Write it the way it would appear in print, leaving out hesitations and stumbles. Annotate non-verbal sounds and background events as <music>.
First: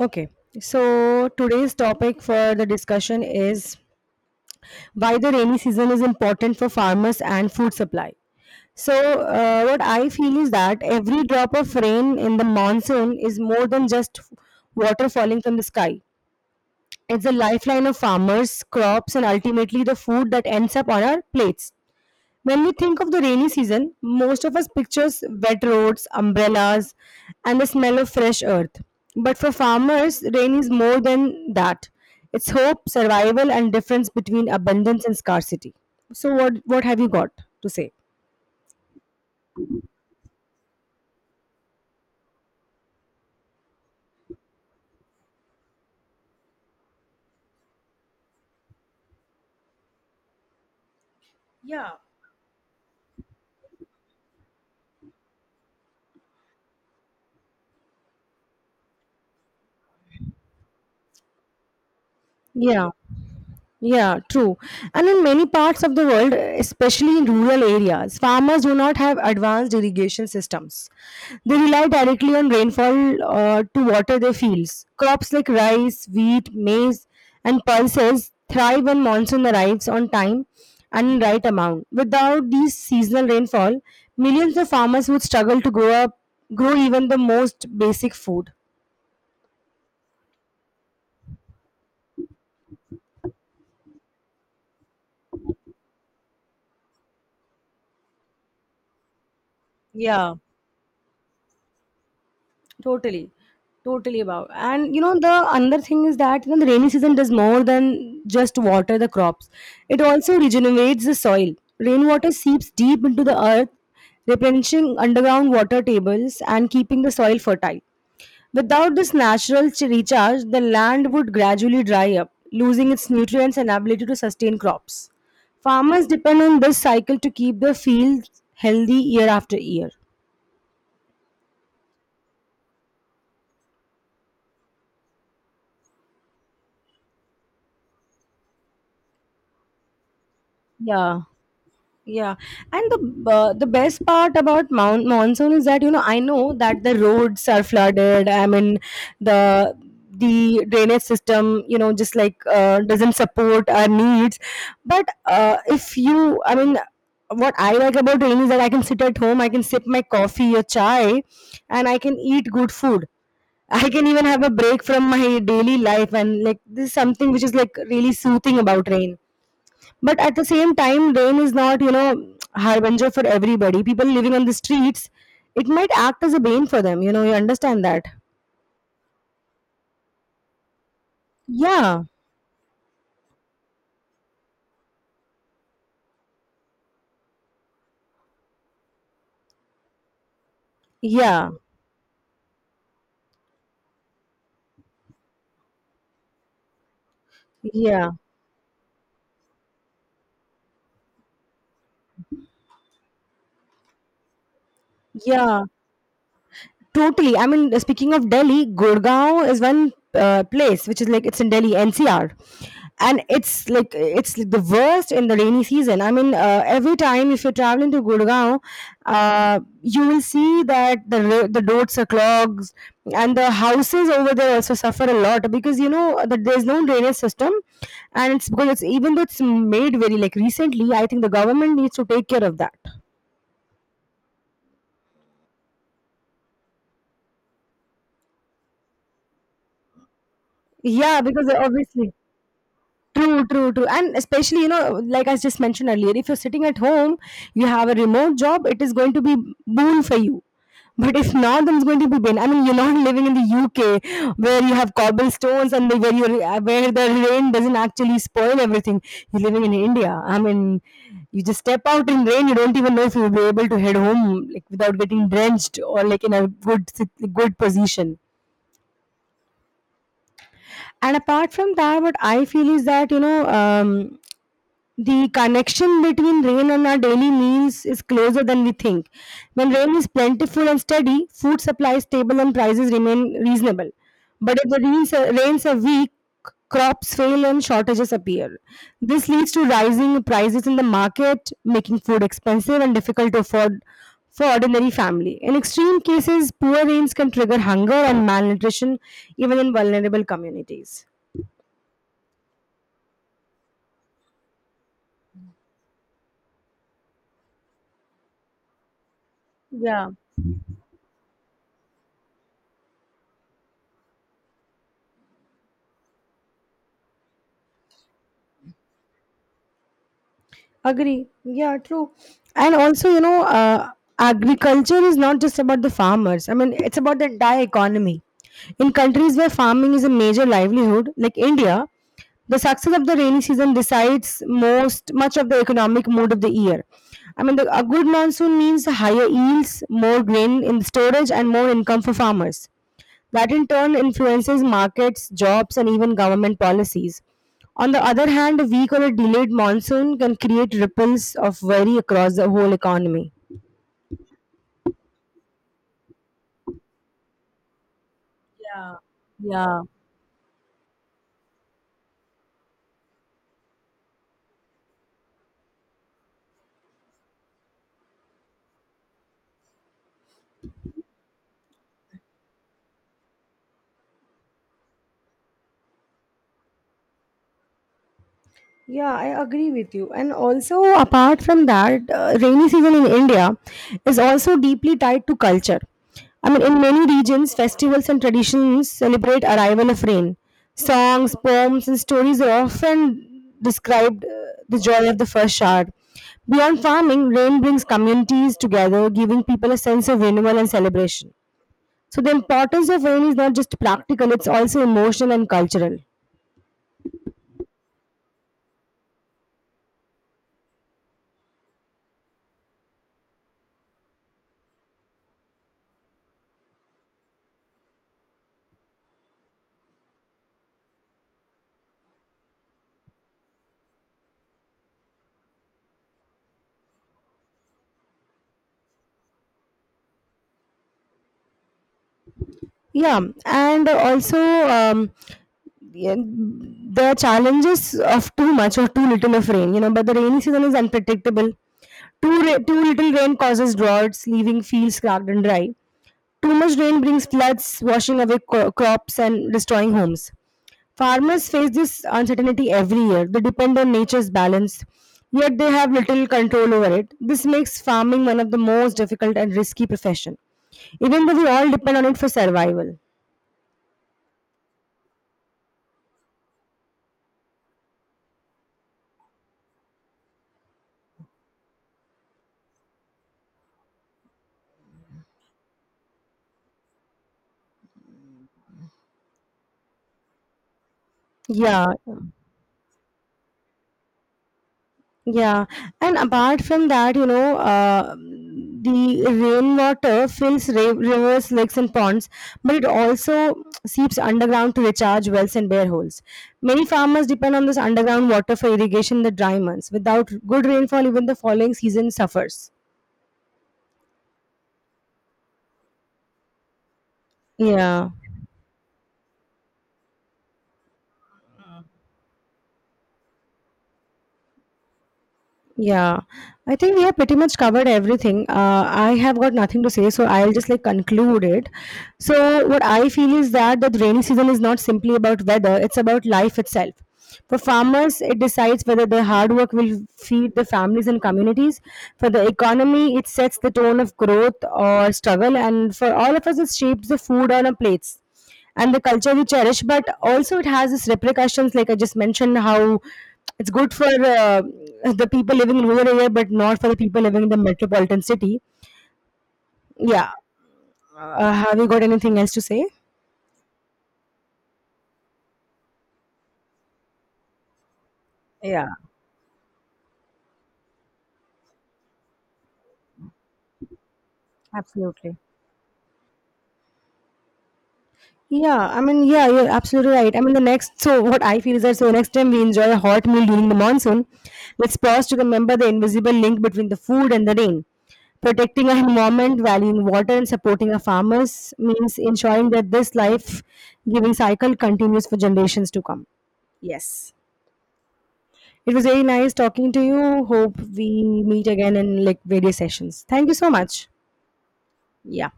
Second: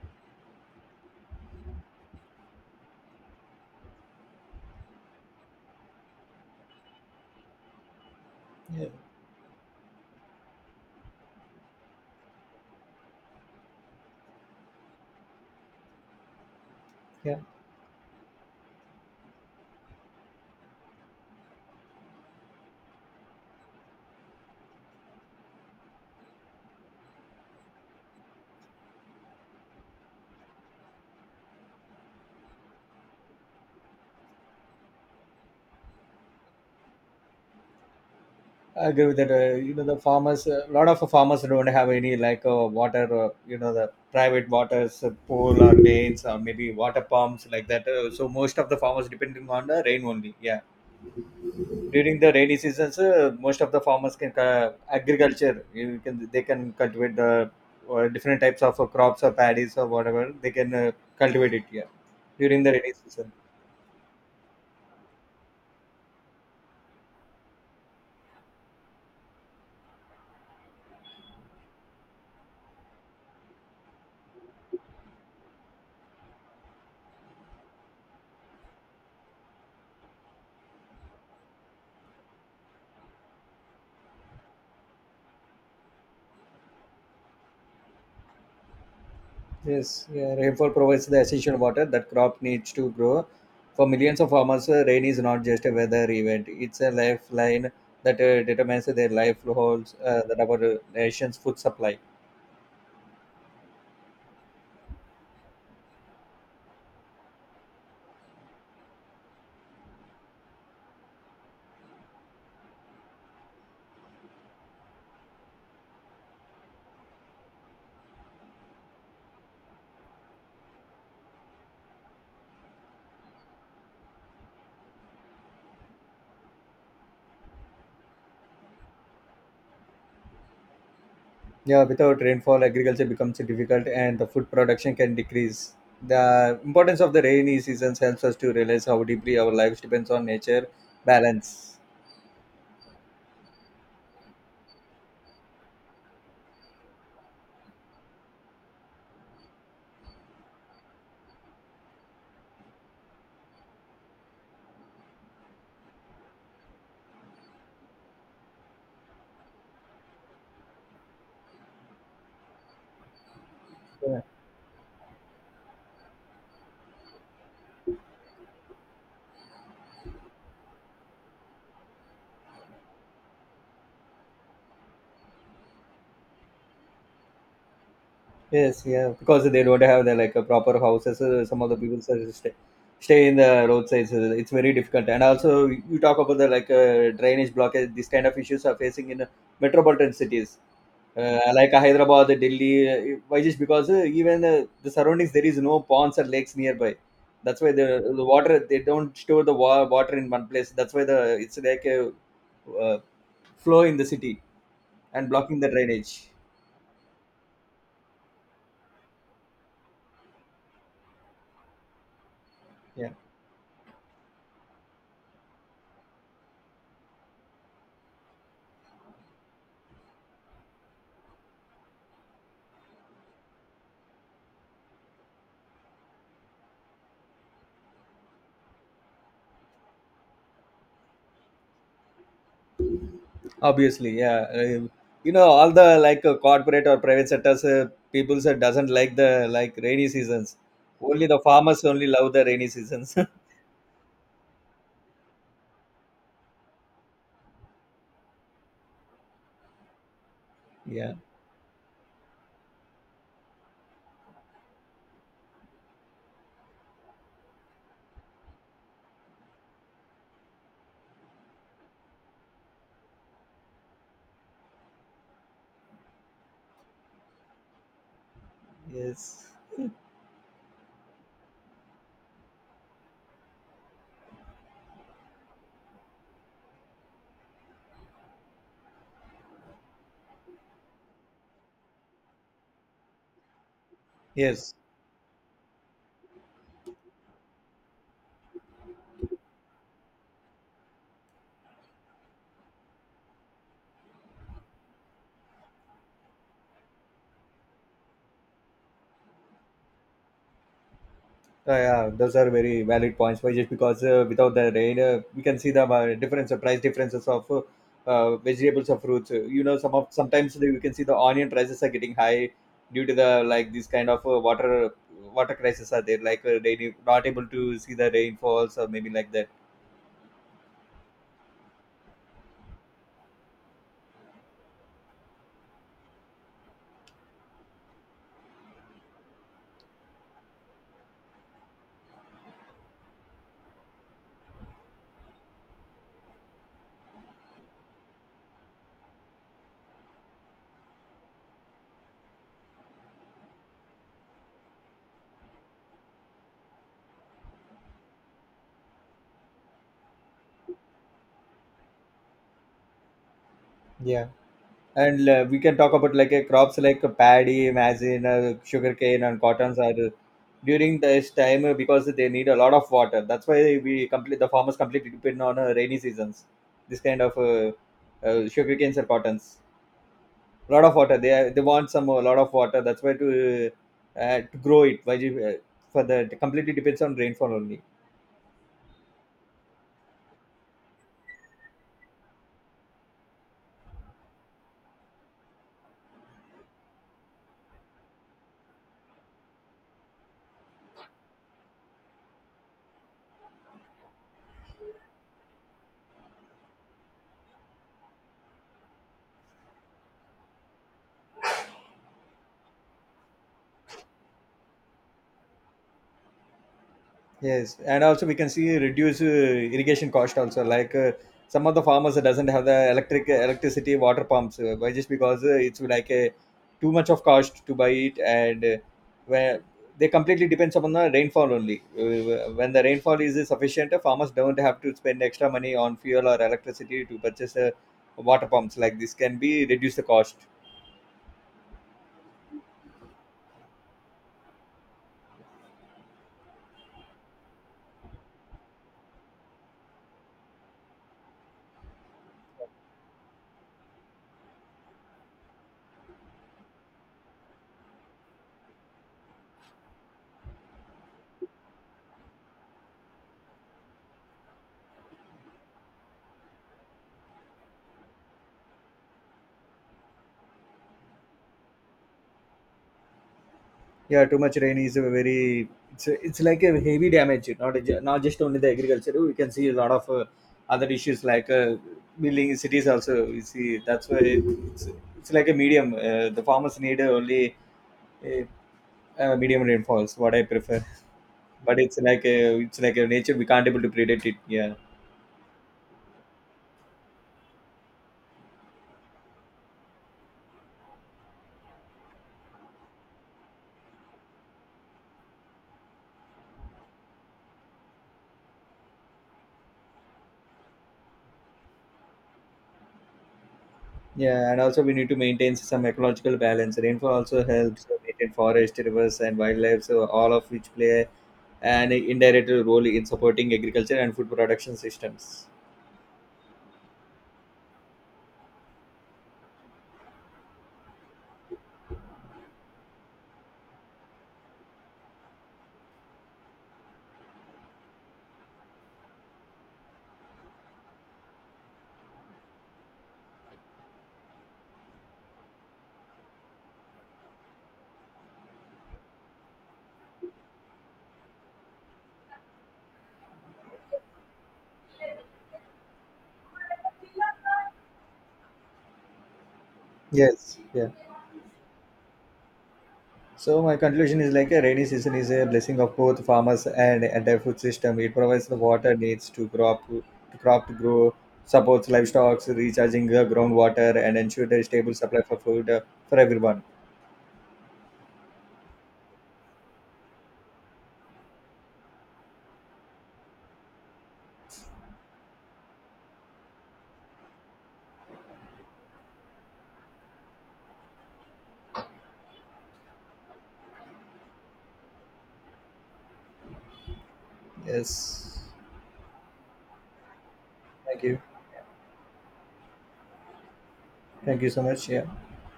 Okay, so today's topic for the discussion is why the rainy season is important for farmers and food supply. Yeah, So what I feel is that every drop of rain in the monsoon is more than just water falling from the sky. It's the yeah, lifeline of farmers, crops, and ultimately the food that ends up on our plates. When we think of the rainy season, most of us pictures wet roads, umbrellas, and the smell of fresh earth. But for farmers, rain is more than that. It's hope, survival, and difference between abundance and scarcity. So what have you got to say? I agree with that. The farmers, a lot of farmers don't have any water, the private waters, pool or lanes or maybe water pumps like that. So most of the farmers depending on the rain only. Yeah, Yeah, during the rainy seasons, most of the farmers can agriculture. You can They can cultivate the different types of crops or paddies or whatever they can cultivate it. Yeah, during the yeah. rainy season. Yeah, true. And in many parts of the world, especially in rural areas, farmers do not have advanced irrigation systems. They rely directly on rainfall to water their fields. Crops like rice, wheat, maize, and pulses thrive when monsoon arrives on time and in right amount. Without these seasonal rainfall, millions of farmers would struggle to grow even the most basic food. Yes, yeah, rainfall provides the essential water that crop needs to grow. For millions of farmers, rain is not just a weather event; it's a lifeline that determines their livelihoods, Yeah. that our nation's food supply. Totally. Totally about. And you know, the another thing is that you know the rainy season does more than just water the crops. It also regenerates the soil. Rainwater seeps deep into the earth, replenishing underground water tables and keeping the soil fertile. Without this natural recharge, the land would gradually dry up, losing its nutrients and ability to sustain crops. Farmers depend on this cycle to keep their fields healthy year after year. Yeah, without rainfall, agriculture becomes difficult, and the food production can decrease. The importance of the rainy seasons helps us to realize how deeply our lives depends on nature Yeah. balance. Yeah, and the best part about monsoon is that you know I know that the roads are flooded. I mean, the the drainage system, you know, just like doesn't support our needs. But if you, I mean, what I like about rain is that I can sit at home, I can sip my coffee or chai, and I can eat good food. <laughs> I can Yeah. even have a break from my daily life, and like this is something which is like really soothing about rain. But at the same time, rain is not, you know, <tsk> harbinger for everybody. People living on the streets, it might act as a bane for them. You know, you understand that? Yes, yeah, because they don't have the like a proper houses. Some of the people Yeah, say stay, stay in the roadsides. It's very difficult. And also, you talk about the drainage blockage. These kind of issues are facing in metropolitan cities, yeah, Hyderabad, Delhi. Why just because even the surroundings there is no ponds or lakes nearby. That's why the, yeah, the water they don't store the water in one place. That's why the it's like a uh, flow in the city and blocking yeah. the drainage. Totally. I mean, speaking of Delhi, Gurgaon is one place which is like it's in Delhi NCR, Yeah. and it's like the worst in the rainy season. I mean, every time if you're traveling to Gurgaon, you will see that the roads are clogged, and the houses over there also suffer a lot because you know that there's no drainage system, and it's because it's even though it's made very like recently, I think the government needs to take care of that. Obviously, yeah. All the corporate or private sectors, people said doesn't like the like rainy seasons. Yeah, Only the because farmers only obviously love the rainy seasons. true, true, true. And especially, you know, like I just mentioned earlier, if you're sitting at home, you have a remote job, it is going to be boon for you. <laughs> yeah. But if not, then it's going to be pain. I mean, you're not <laughs> living in the UK where you have cobblestones and where you where the rain doesn't actually spoil everything. You're living in India. I mean, you just step out in rain, you don't even know if you'll be able to head home like without getting drenched or like in a good position. Yes. And apart from that, what I feel is that the connection between rain and our daily meals is closer than we think. When rain is plentiful and steady, food supply is stable and prices remain reasonable. But if Yes. Rains are weak, crops fail and shortages appear. This leads to rising prices in the market, making food expensive and difficult to afford for ordinary family. In extreme cases, poor rains can trigger hunger and malnutrition even in vulnerable communities. Yeah, those are very valid points. Why just because without the rain, we can see the difference, price differences of vegetables or fruits. You know, some of Yeah. sometimes the- we can see the onion prices are getting high due to the like this kind of water crisis are there. They not able to see the rainfalls or maybe like that. Agree. Yeah, true. And also, you know, agriculture is not just about the farmers. I mean, it's about the entire economy. In countries where farming is a major livelihood, like India, the success of the rainy season decides most much of the economic mood of the year. I mean, a good monsoon means higher yields, more grain in storage, and more income for farmers that in turn influences markets, jobs, and even government policies. On the other hand, a weak or a delayed monsoon can create ripples of worry across the whole economy. Yeah, and we can talk about like a crops like paddy, maize, sugarcane, and cottons are during this time because they need a lot of water. That's why we complete the farmers completely depend on rainy seasons. This kind of sugarcanes or cottons, a lot of water. They want some a lot of water. That's why to grow it. For the it completely depends on rainfall only. Yeah, I agree with you. And also, apart from that, rainy season in India is also deeply tied to culture. I mean, in many regions, festivals and traditions celebrate arrival of rain. Songs, poems, and stories are often described the joy of the first shower. Beyond farming, rain brings communities together, giving people a sense of renewal and celebration. So the importance of rain is not just practical; it's also emotional and cultural. Yes, and also we can see reduce irrigation cost also. Some of the farmers doesn't have the electricity water pumps by just because it's like a too much of cost to buy it, and where they completely depends upon the rainfall only. When the rainfall is sufficient, farmers don't have to spend extra money on fuel or electricity to purchase water pumps. Like this can be reduce the cost. Yeah, and also. Um, Yeah, the challenges of too much or too little of rain, you know, but the rainy season is unpredictable. Too little rain causes droughts, leaving fields cracked and dry. Too much rain brings floods, washing away crops and destroying homes. Farmers face this uncertainty every year. They depend on nature's balance, yet they have little control over it. This makes farming one of the most difficult and risky profession, even though we all depend on it for survival. Yeah, too much rain is a very it's like a heavy damage. Not a, not just only the agriculture. We can see a lot of other issues like building cities also. We see that's why it's like a medium. The farmers need only a, a medium rainfalls. What I prefer, but Yeah, it's like a nature. We can't able to predict it. Yeah. yeah, and apart from that, you know, the rainwater fills rivers, lakes, and ponds, but it also seeps underground to recharge wells and bear holes. Many farmers depend on this underground water for irrigation in the dry months. Without good rainfall, even the following season suffers. Yeah, and also we need to maintain some ecological balance. Rainfall also helps Yeah. maintain forest, rivers, and wildlife, so all of which play and indirect role in supporting agriculture and food production systems. Yeah, I think we have pretty much covered everything. I have got nothing to say, so I'll just like conclude it. So, what I feel is that the rainy season is not simply about weather, it's about life itself. For farmers, it decides whether their hard work will feed their families and communities. For the economy, it sets the tone of growth or struggle. And for all of us, it shapes the food on our plates and the culture we cherish, but also it has its repercussions like I just mentioned how it's good for the people living in rural area but not for the people living in the metropolitan city. Yeah, Yes, yeah. Have you got anything else to say? So my conclusion is like a rainy season is a blessing of both farmers and entire food system. It provides the Yeah, water needs to crop to grow, supports livestock, recharging the groundwater, and ensure a stable supply absolutely. for food for everyone. Yeah, I mean, yeah, you're absolutely right. I mean, so what I feel is that so next time we enjoy a hot meal during the monsoon, let's pause to remember the invisible link between the food and the rain. Protecting our environment, valuing water, and supporting our farmers means ensuring that this life giving cycle continues for generations to come. Yes. Yes, It was very nice talking to you. Hope thank you, we meet again in like various sessions. Thank you so much. thank you so much. Yeah, Yeah.